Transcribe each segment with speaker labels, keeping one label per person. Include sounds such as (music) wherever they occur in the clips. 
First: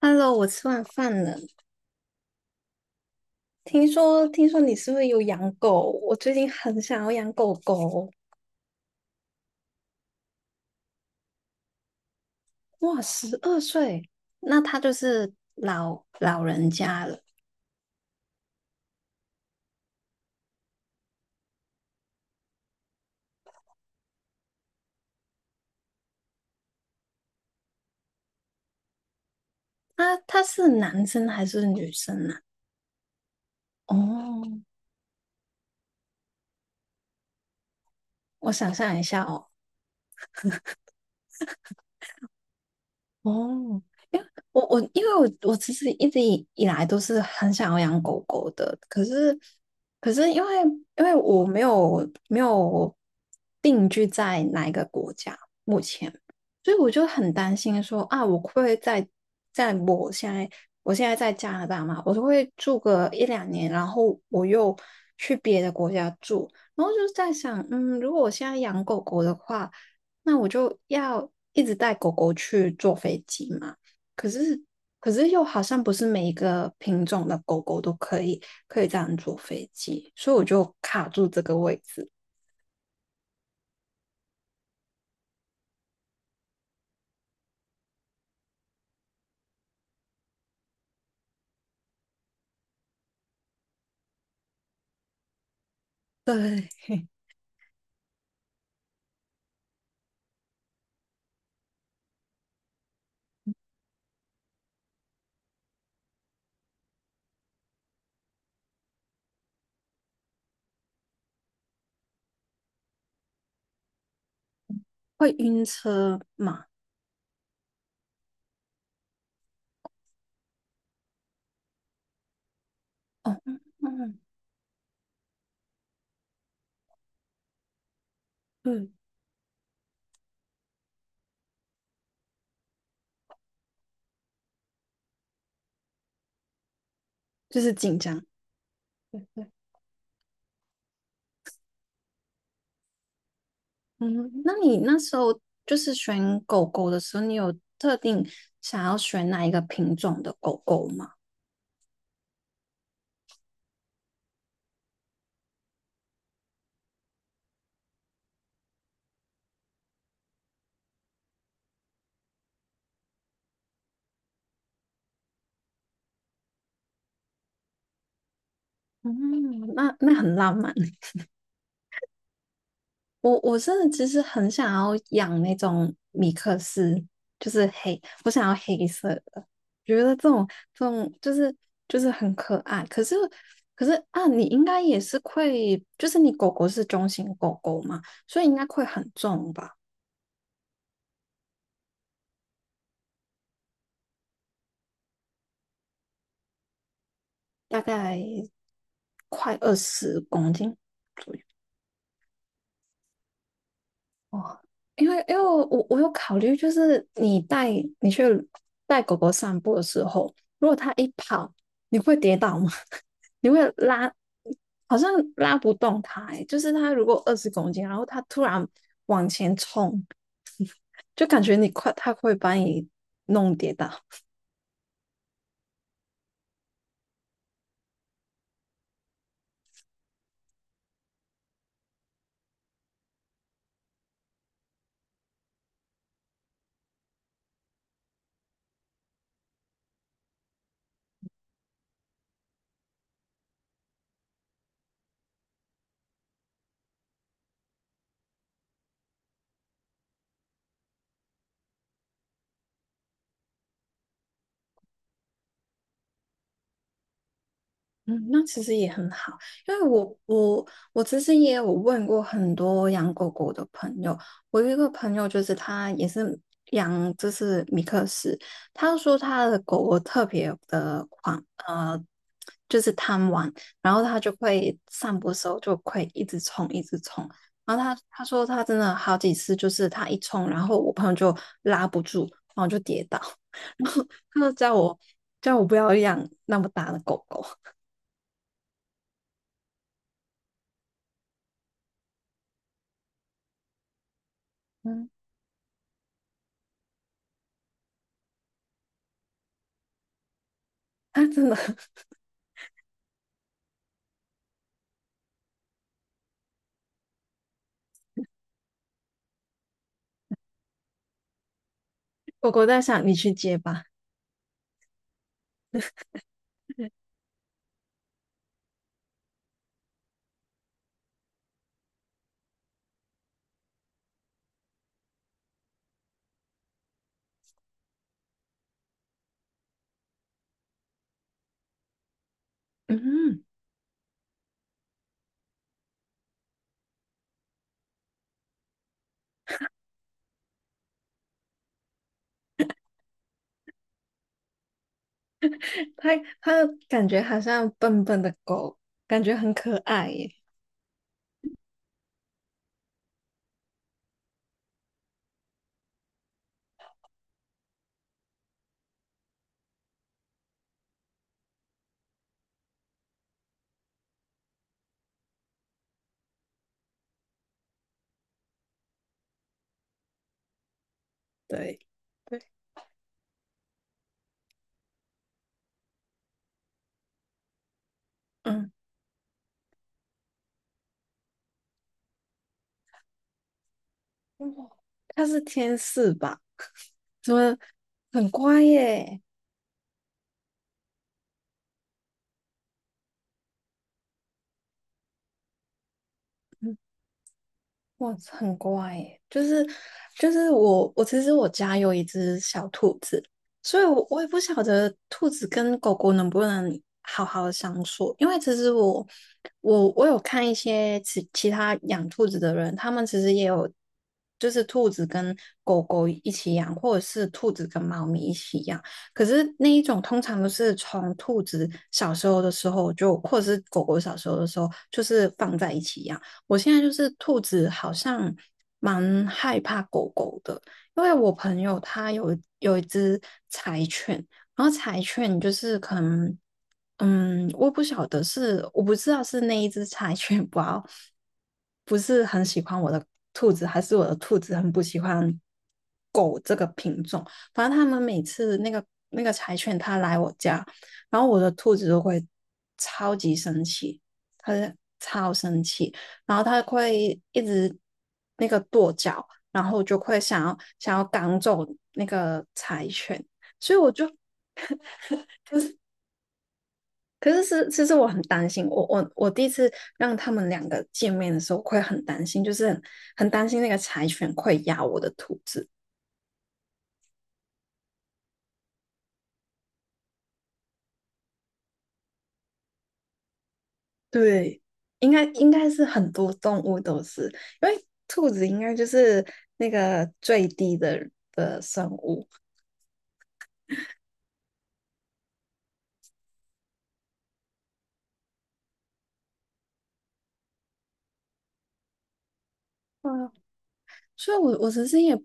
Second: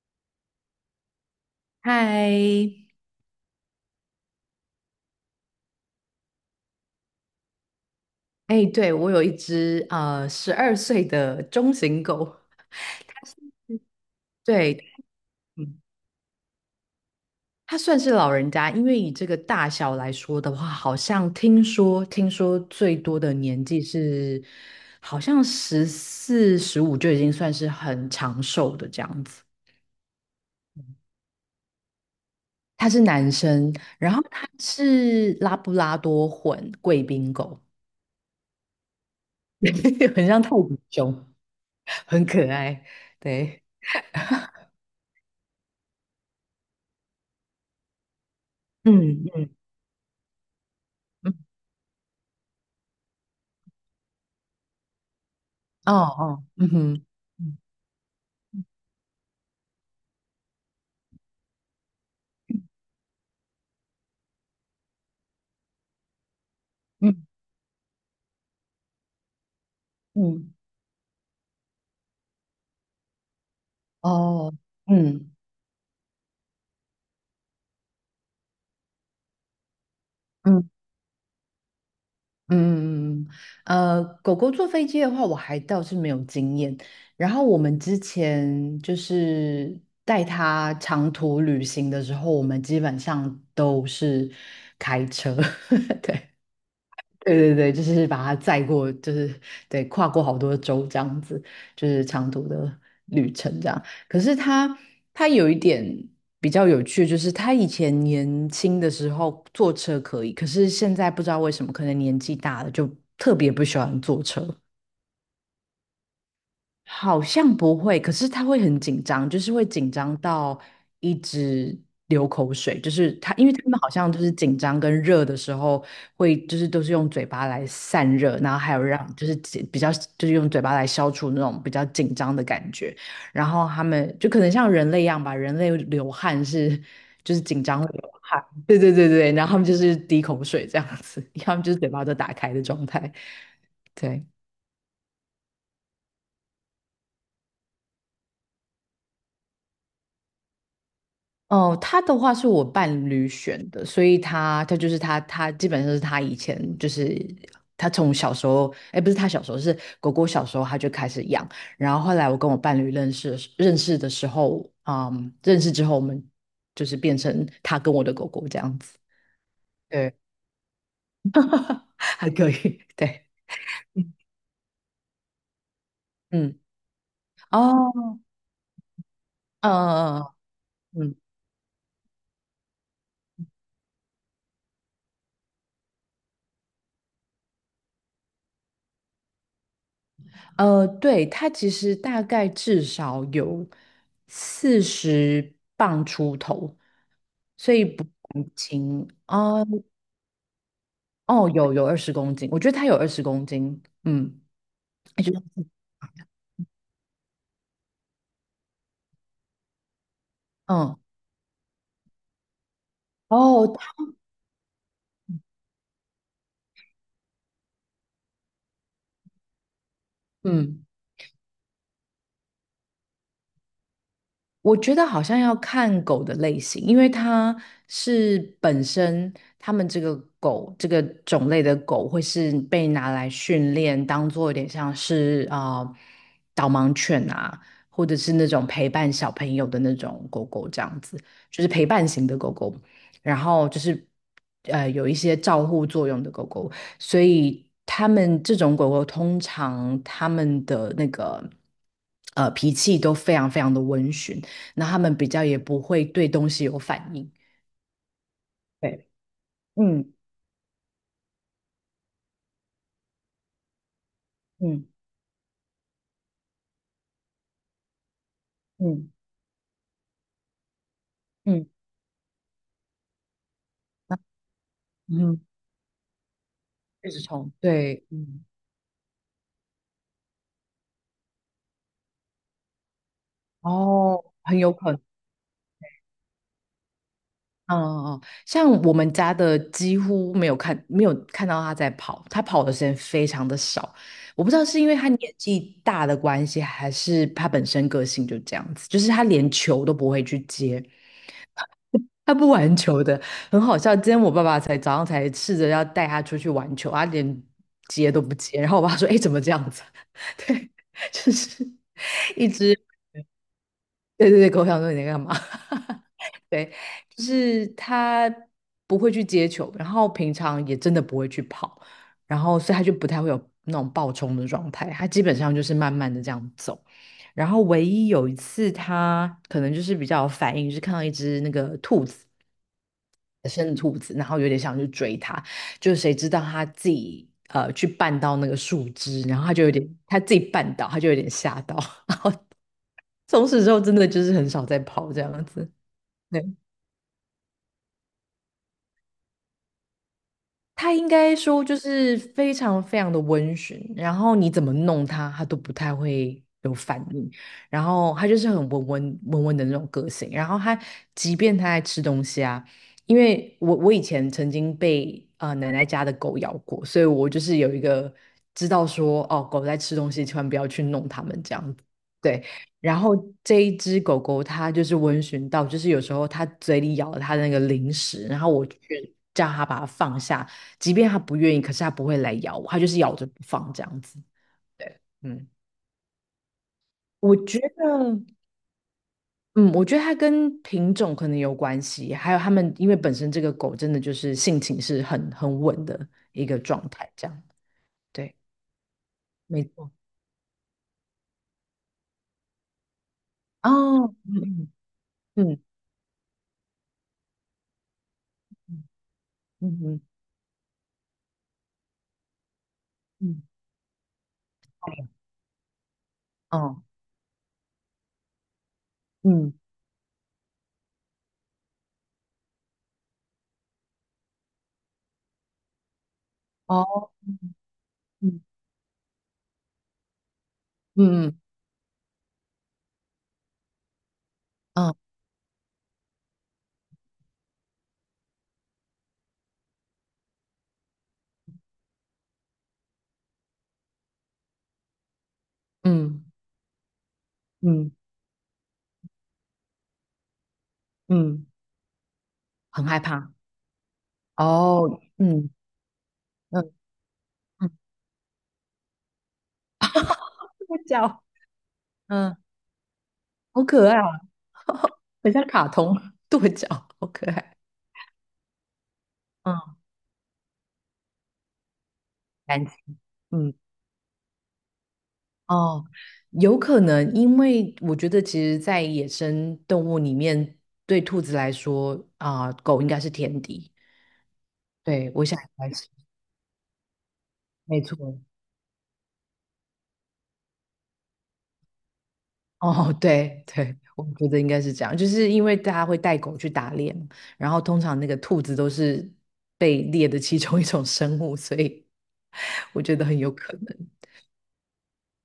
Speaker 1: Hello，我吃完饭了。
Speaker 2: 嗨，
Speaker 1: 听说，你是不是有养狗？我最近很想要养狗狗。
Speaker 2: 哎，对，我有一只12岁的中型狗。
Speaker 1: 哇，12岁，那他
Speaker 2: 对，
Speaker 1: 就是
Speaker 2: 嗯，
Speaker 1: 老人家了。
Speaker 2: 它算是老人家。因为以这个大小来说的话，好像听说最多的年纪是好像14、15就已经算是很长寿的这样子。
Speaker 1: 他是男生还是女生啊？
Speaker 2: 它是男生，然后
Speaker 1: 哦，
Speaker 2: 它是拉布拉多混贵宾狗。
Speaker 1: 我想象一下哦。
Speaker 2: (laughs) 很像泰迪熊，很可爱，对，
Speaker 1: 哦，因为因为我其实一直以来都是很想要养狗狗的，可是
Speaker 2: 嗯。
Speaker 1: 可是因为我没有定居在哪一个国家目
Speaker 2: 哦
Speaker 1: 前，
Speaker 2: 哦，嗯
Speaker 1: 所以我
Speaker 2: 哼，
Speaker 1: 就很担
Speaker 2: 嗯
Speaker 1: 心说啊，我会不会在我现在在加拿大嘛，我就会住个一两年，然后我又去别的国家住，然后就
Speaker 2: 嗯
Speaker 1: 在想，如果我现在养狗狗的话。那我
Speaker 2: 嗯，
Speaker 1: 就要一直带狗狗去坐飞机嘛。可
Speaker 2: 哦，
Speaker 1: 是，可是
Speaker 2: 嗯
Speaker 1: 又好像不是每一个品种的狗狗都可以这样坐飞机，所以我
Speaker 2: 嗯嗯
Speaker 1: 就卡住这个位置。
Speaker 2: 嗯嗯。狗狗坐飞机的话，我还倒是没有经验。然后我们之前就是带它长途旅行的时候，我们基本上都是开车。(laughs) 对。
Speaker 1: 对，
Speaker 2: 对对对，就是把它载过，就是对跨过好多州这样子，就是长途的旅程这样。可是他有一点比较有趣，就是他以前年轻的时候坐车可以，可是现在不知道为什么，可能年纪大了就特别不喜欢坐车。
Speaker 1: 会晕车嘛？
Speaker 2: 好像不会，可是他会很紧张，就是会紧张到一直流口水。就是
Speaker 1: 哦，
Speaker 2: 他，因为他们好像
Speaker 1: 嗯
Speaker 2: 就是紧张跟热的时候会，就是都是用嘴巴来散热，然后还有
Speaker 1: 嗯，
Speaker 2: 让就是紧比较就是用嘴巴来消除那种比较紧张的感觉。然后他们就可能像人类一样吧，人类流汗是就是
Speaker 1: 就
Speaker 2: 紧
Speaker 1: 是
Speaker 2: 张会
Speaker 1: 紧
Speaker 2: 流
Speaker 1: 张。
Speaker 2: 汗。对对对
Speaker 1: 对
Speaker 2: 对，
Speaker 1: 对，
Speaker 2: 然后他们就是滴口水这样子。(laughs) 他们就是嘴巴都打开的状态，对。
Speaker 1: 嗯，那你那时候就是选狗狗的时候，你有特定想要选哪一个品种的狗狗吗？
Speaker 2: 哦，他的话是我伴侣选的。所以他就是他基本上是他以前就是他从小时候，哎，不是他小时候，是狗狗小时候他就开始养。然后后来我跟我伴侣认识的时候，嗯，认识之后我们就是变成他跟我的狗狗这样子。
Speaker 1: 嗯，那
Speaker 2: 对，
Speaker 1: 那很浪漫。
Speaker 2: (laughs) 还可以，对，
Speaker 1: 我真的其实很想要养那种米克
Speaker 2: 嗯，
Speaker 1: 斯，就是黑，
Speaker 2: 哦，
Speaker 1: 我想要黑色的，觉得
Speaker 2: 嗯嗯，
Speaker 1: 这种这
Speaker 2: 嗯
Speaker 1: 种
Speaker 2: 嗯
Speaker 1: 就是很可爱。可是啊，你应该也是会，就是你狗狗是中型狗狗嘛，所以应该会很重吧，
Speaker 2: 对。它其实大概至少有40磅出头。所
Speaker 1: 大
Speaker 2: 以不
Speaker 1: 概
Speaker 2: 轻
Speaker 1: 快
Speaker 2: 哦。
Speaker 1: 二十公斤左右。
Speaker 2: 哦，有有二十公斤，我觉得它有二十公斤，嗯，
Speaker 1: 哦，因
Speaker 2: 也
Speaker 1: 为
Speaker 2: 就
Speaker 1: 因
Speaker 2: 是
Speaker 1: 为我有考虑，就是你去带狗狗散步的时候，如果它
Speaker 2: 嗯
Speaker 1: 一跑，你会跌倒吗？(laughs) 你会
Speaker 2: 哦，它
Speaker 1: 拉，好像拉不动它、欸，就是它如果二十公斤，然后它突然往前冲，
Speaker 2: 嗯。
Speaker 1: 就感觉你快，它会把你弄跌倒。
Speaker 2: 我觉得好像要看狗的类型，因为它是本身它们这个狗这个种类的狗会是被拿来训练，当做有点像是啊、导盲犬啊，或者是那种陪伴小朋友的那种狗狗这样子，就是陪伴型的狗狗。然后就是有一些照护作用的狗狗，所以他们这种狗狗通常它们的那个脾气都非常非常的温驯。那他们比较也不会对东西有反应。
Speaker 1: 嗯，那其实也
Speaker 2: 对，
Speaker 1: 很好，因为
Speaker 2: 嗯
Speaker 1: 我其实也有问过很多养狗狗的朋友，我有一
Speaker 2: 嗯
Speaker 1: 个朋友就是他也是养就是米克斯，他
Speaker 2: 嗯
Speaker 1: 说他的狗狗特别的狂，
Speaker 2: 嗯
Speaker 1: 就是贪玩，然后他就会散步的
Speaker 2: 嗯，
Speaker 1: 时候就会一直冲一直
Speaker 2: 一直
Speaker 1: 冲，
Speaker 2: 冲，
Speaker 1: 然后他
Speaker 2: 对，
Speaker 1: 他说
Speaker 2: 嗯，
Speaker 1: 他真的好几次就是他一冲，然后我朋友就拉不住，然后就跌倒，(laughs) 然后
Speaker 2: 哦，
Speaker 1: 他就
Speaker 2: 很有
Speaker 1: 叫
Speaker 2: 可
Speaker 1: 我
Speaker 2: 能。
Speaker 1: 叫我不要养那么大的狗狗。
Speaker 2: 嗯嗯，嗯像我们家的几乎没有看，没有看到他在跑，他跑的时间非常的少。我不知道是因为他年纪大的关系，还是他本身个性就这样子，就是他连球都不会去接。
Speaker 1: 啊，真的，(laughs)
Speaker 2: 他不玩球的，很好笑。今天我爸爸才早上才试着要带他出去玩球，他连接都不接。然后我爸说：“哎，怎么这样子？” (laughs) 对，就是一
Speaker 1: 狗狗
Speaker 2: 只。
Speaker 1: 在想你去接吧。
Speaker 2: 对对对，狗想说你在干嘛？(laughs) 对，就是他不会去接球，然后平常也真的不会去跑，然后所以他就不太会有那种暴冲的状态，他基本上就是慢慢的这样走。然后唯一有一次，他可能就是比较有反应，就是看到一只那个兔子。
Speaker 1: 嗯，
Speaker 2: 生兔子，然后有点想去追它，就谁知道它自己去绊到那个树枝，然后它就有点它自己绊倒，它就有点吓到。(laughs) 从此之后，真的就是很少再跑这样子。
Speaker 1: 它
Speaker 2: 对。
Speaker 1: 它感觉好像笨笨的狗，感觉很可爱耶。
Speaker 2: 他应该说就是非常非常的温驯，然后你怎么弄他，他都不太会有反应。然后他就是很温温温温的那种个性。然后他即便他在吃东西啊，因为我以前曾经被奶奶家的狗咬过，所以我就是有一个知道说哦狗在吃东西，千万不要去弄它们这样
Speaker 1: 对
Speaker 2: 子。
Speaker 1: 对，
Speaker 2: 对，然后这一只狗狗它就是温驯到，就是有时候它嘴里咬了它的那个零食，然后我
Speaker 1: 嗯，
Speaker 2: 去叫它把它放下，即便他不愿意，可是他不会来咬我，他就是咬着不放这样子。
Speaker 1: 哇，
Speaker 2: 对，
Speaker 1: 它是
Speaker 2: 嗯，
Speaker 1: 天使吧？(laughs) 怎
Speaker 2: 我
Speaker 1: 么
Speaker 2: 觉得，
Speaker 1: 很乖耶？
Speaker 2: 嗯，我觉得它跟品种可能有关系。还有他们因为本身这个狗真的就是性情是很稳的一个
Speaker 1: 嗯，
Speaker 2: 状态，这样。
Speaker 1: 哇，
Speaker 2: 对，
Speaker 1: 很乖耶，就是
Speaker 2: 没错。
Speaker 1: 就是我其实我家有一只小兔子，所以我
Speaker 2: 哦，
Speaker 1: 我也不晓
Speaker 2: 嗯
Speaker 1: 得兔子
Speaker 2: 嗯
Speaker 1: 跟狗狗能不能好好的相处，因为其实我
Speaker 2: 嗯
Speaker 1: 我
Speaker 2: 嗯
Speaker 1: 我有看一些其他养兔子的人，他们其实
Speaker 2: 嗯
Speaker 1: 也有就是兔子跟狗狗一起
Speaker 2: 嗯，
Speaker 1: 养，
Speaker 2: 哦，
Speaker 1: 或者是兔子跟猫咪一起养，可是
Speaker 2: 嗯
Speaker 1: 那一种通常都是从兔子小时候的时候就，或者是狗狗小时候的时候，就是放在一起养。我现在就是
Speaker 2: 哦，
Speaker 1: 兔子，好像
Speaker 2: 嗯
Speaker 1: 蛮害怕狗狗的，因为
Speaker 2: 嗯
Speaker 1: 我
Speaker 2: 嗯
Speaker 1: 朋友他有一只柴犬，然后
Speaker 2: 哦
Speaker 1: 柴犬就是可能，我不知道是那一只柴犬 (laughs) 不好，不是很喜欢我的兔子，还是我的兔子很不喜欢
Speaker 2: 嗯
Speaker 1: 反正他
Speaker 2: 嗯
Speaker 1: 们每次那个柴犬它来我家，然后我
Speaker 2: 嗯，
Speaker 1: 的兔子都会
Speaker 2: 很害
Speaker 1: 超
Speaker 2: 怕。
Speaker 1: 级生气，它是
Speaker 2: 哦，
Speaker 1: 超
Speaker 2: 嗯
Speaker 1: 生气，然后它
Speaker 2: 嗯
Speaker 1: 会一
Speaker 2: 嗯，
Speaker 1: 直那个跺脚，然后就会想要
Speaker 2: 这个
Speaker 1: 想要
Speaker 2: 叫，
Speaker 1: 赶走那
Speaker 2: 嗯，
Speaker 1: 个柴犬，
Speaker 2: 好
Speaker 1: 所以
Speaker 2: 可
Speaker 1: 我
Speaker 2: 爱
Speaker 1: 就。
Speaker 2: 啊。很像卡通跺 (laughs) 脚，好可
Speaker 1: 可是
Speaker 2: 爱。
Speaker 1: 是，其实我很担心，我第一次
Speaker 2: 嗯，
Speaker 1: 让他们两个见面的时候，我会很担心，就
Speaker 2: 感
Speaker 1: 是
Speaker 2: 情，
Speaker 1: 很担
Speaker 2: 嗯，
Speaker 1: 心那个柴犬会咬我的兔子。
Speaker 2: 哦，有可能。因为我觉得其实，在野生动物里面，对兔子来说啊、狗应该是天敌。
Speaker 1: 对，应
Speaker 2: 对，
Speaker 1: 该
Speaker 2: 我想应
Speaker 1: 应该
Speaker 2: 该
Speaker 1: 是
Speaker 2: 是，
Speaker 1: 很多动物都是，因
Speaker 2: 没
Speaker 1: 为
Speaker 2: 错。
Speaker 1: 兔子应该就是那个最低的生物。
Speaker 2: 哦，对对，我觉得应该是这样，就是因为大家会带狗去打猎嘛。然后通常那个兔子都是被猎的其中一种生物，所以 (laughs) 我觉得很
Speaker 1: 嗯，
Speaker 2: 有可能。
Speaker 1: 所以我其实也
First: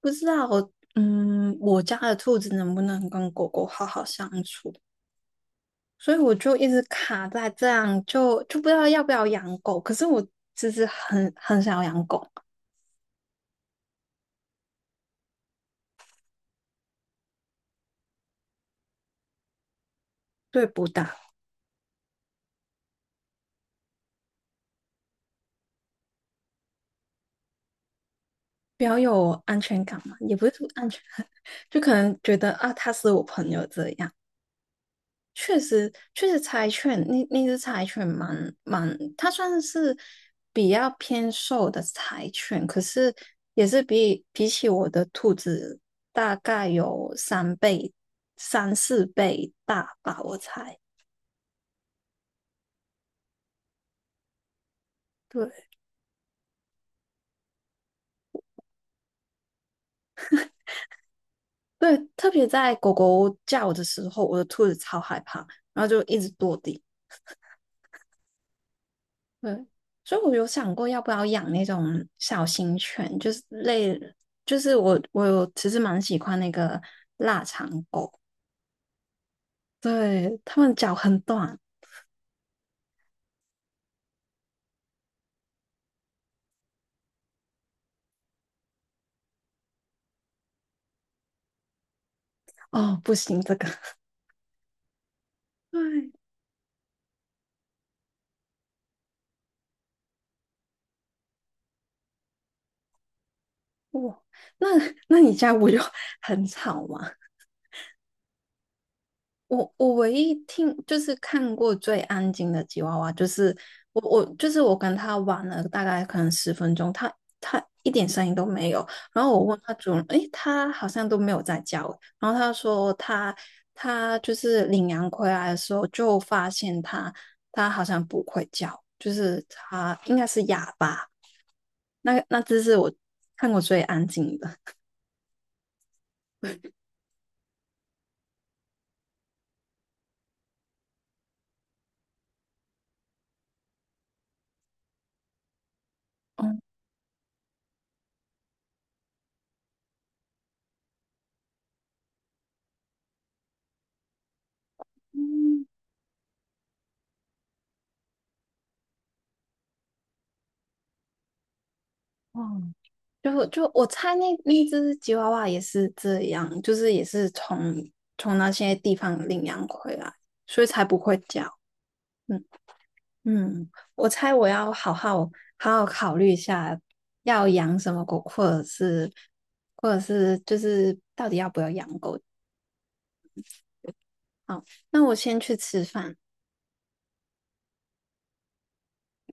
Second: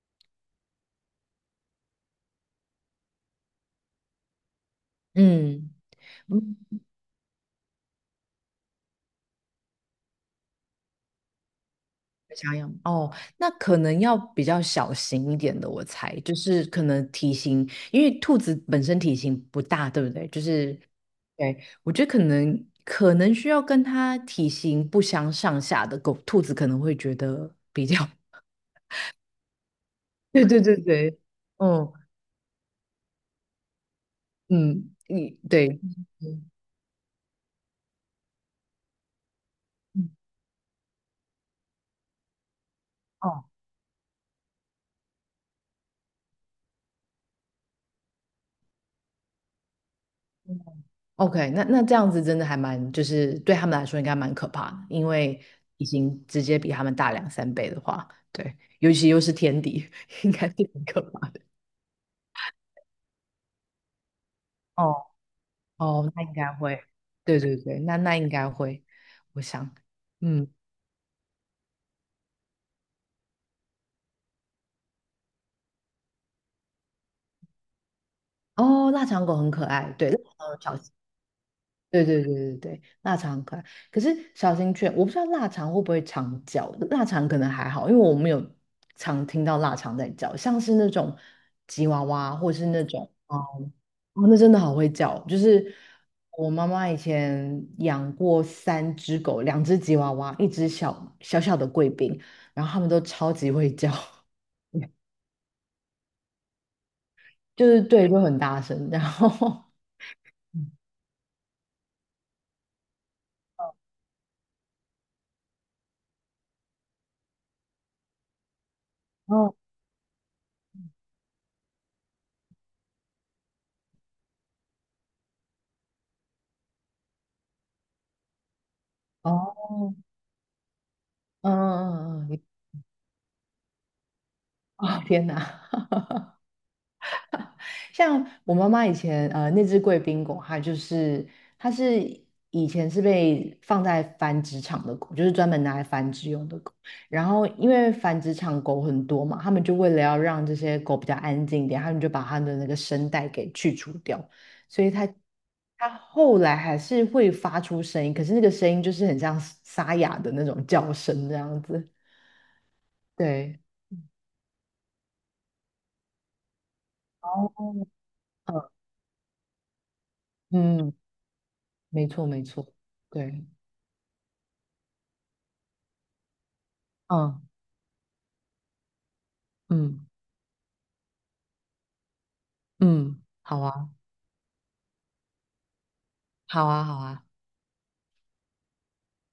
Speaker 1: 不知道，我家的兔子能不能跟狗狗好好相处，
Speaker 2: 嗯。
Speaker 1: 所以我就一直卡在这样，就不知道要不要养狗。可是我其实很想要养狗，
Speaker 2: 小样哦，那可能要比较小型一点的，我猜，就是可能体型，因为兔子本身体型不大，对不对？就
Speaker 1: 对
Speaker 2: 是，
Speaker 1: 不大，
Speaker 2: 对，我觉得可能需要跟它体型不相上下的狗，兔子可能会觉得比较。
Speaker 1: 比较有安全感嘛，
Speaker 2: (laughs)
Speaker 1: 也
Speaker 2: 对
Speaker 1: 不是
Speaker 2: 对
Speaker 1: 说
Speaker 2: 对
Speaker 1: 安全
Speaker 2: 对，
Speaker 1: 感，(laughs) 就
Speaker 2: 嗯
Speaker 1: 可能觉得啊，它是我朋友这样。
Speaker 2: 嗯，你
Speaker 1: 确
Speaker 2: 对，
Speaker 1: 实，确实
Speaker 2: 嗯
Speaker 1: 柴犬那只柴犬蛮，它算是
Speaker 2: 嗯，
Speaker 1: 比较偏瘦的柴犬，可是
Speaker 2: 哦
Speaker 1: 也是比起我的兔子大概有三倍、三四倍大吧，我猜。
Speaker 2: OK，那这样子真的还蛮，就是对他们来说应该蛮可怕的。因为
Speaker 1: 对
Speaker 2: 已经直接比他们大两三倍的话，对，尤其又是天敌，(laughs) 应该是很可怕。
Speaker 1: 对，特别在狗狗叫的时候，我的兔子超
Speaker 2: 哦
Speaker 1: 害怕，然后就
Speaker 2: 哦，
Speaker 1: 一
Speaker 2: 那
Speaker 1: 直
Speaker 2: 应该
Speaker 1: 跺地。
Speaker 2: 会。对对对，那应该会，我
Speaker 1: 对，
Speaker 2: 想。
Speaker 1: 所以我有
Speaker 2: 嗯，
Speaker 1: 想过要不要养那种小型犬，就是类，就是我有其实蛮喜欢那个，
Speaker 2: 哦，腊肠狗很可爱，对，
Speaker 1: 对，
Speaker 2: 腊
Speaker 1: 他们
Speaker 2: 肠狗
Speaker 1: 脚很短
Speaker 2: 对对对对对，腊肠很可爱。可是小型犬，我不知道腊肠会不会常叫。腊肠可能还好，因为我没有常听到腊肠在叫。像是那种吉娃娃或是那
Speaker 1: 哦，
Speaker 2: 种，
Speaker 1: 不
Speaker 2: 哦，
Speaker 1: 行，这个
Speaker 2: 哦，那真的好会叫。就
Speaker 1: (laughs)
Speaker 2: 是
Speaker 1: 对，
Speaker 2: 我妈妈以前养过三只狗，两只吉娃娃，一只小小小的贵宾。然后它们都超级会叫。
Speaker 1: 哇，那
Speaker 2: (laughs)
Speaker 1: 那你家我就 (laughs) 很吵吗？
Speaker 2: 就是对，就很大声，然后，
Speaker 1: 我唯一听就是看过最安静的吉娃娃，就是我就是我跟他玩了大概可能10分钟，他一点声音都没有。然
Speaker 2: (laughs)
Speaker 1: 后我
Speaker 2: 哦
Speaker 1: 问他主人，诶，他好像都没有在叫。然后他说他就是领羊回来的时候就发现他好像不会叫，就是
Speaker 2: 哦，
Speaker 1: 他应该是哑巴。
Speaker 2: 嗯嗯
Speaker 1: 那
Speaker 2: 嗯，嗯
Speaker 1: 那只是我看过最安静的。
Speaker 2: (laughs) 哦天哪！像我妈妈以前那只贵宾狗，它就是它是以前是被放在繁殖场的狗，就是专门拿来繁殖用的
Speaker 1: 嗯
Speaker 2: 狗。然后因为繁殖场狗很多嘛，他们就为了要让这些狗比较安静一点，他们就把它的那个声带给去除掉。所以它
Speaker 1: 嗯，
Speaker 2: 它后来还是会发出声音，可是那个声音就是很像沙哑的那种叫声这样子。
Speaker 1: 哇，就
Speaker 2: 对，
Speaker 1: 就我猜那只吉娃娃也是这样，就是也是
Speaker 2: 哦，
Speaker 1: 从那些地方领养回来，所以才
Speaker 2: 嗯，
Speaker 1: 不会叫。
Speaker 2: 没错没
Speaker 1: 嗯
Speaker 2: 错，对，
Speaker 1: 嗯，我猜我要好好考虑一下，
Speaker 2: 嗯
Speaker 1: 要养什么狗，或者是或者
Speaker 2: 嗯。
Speaker 1: 是就是到底要不要养狗。
Speaker 2: 嗯，好啊，
Speaker 1: 好，那我先去吃饭。
Speaker 2: 好啊，好啊，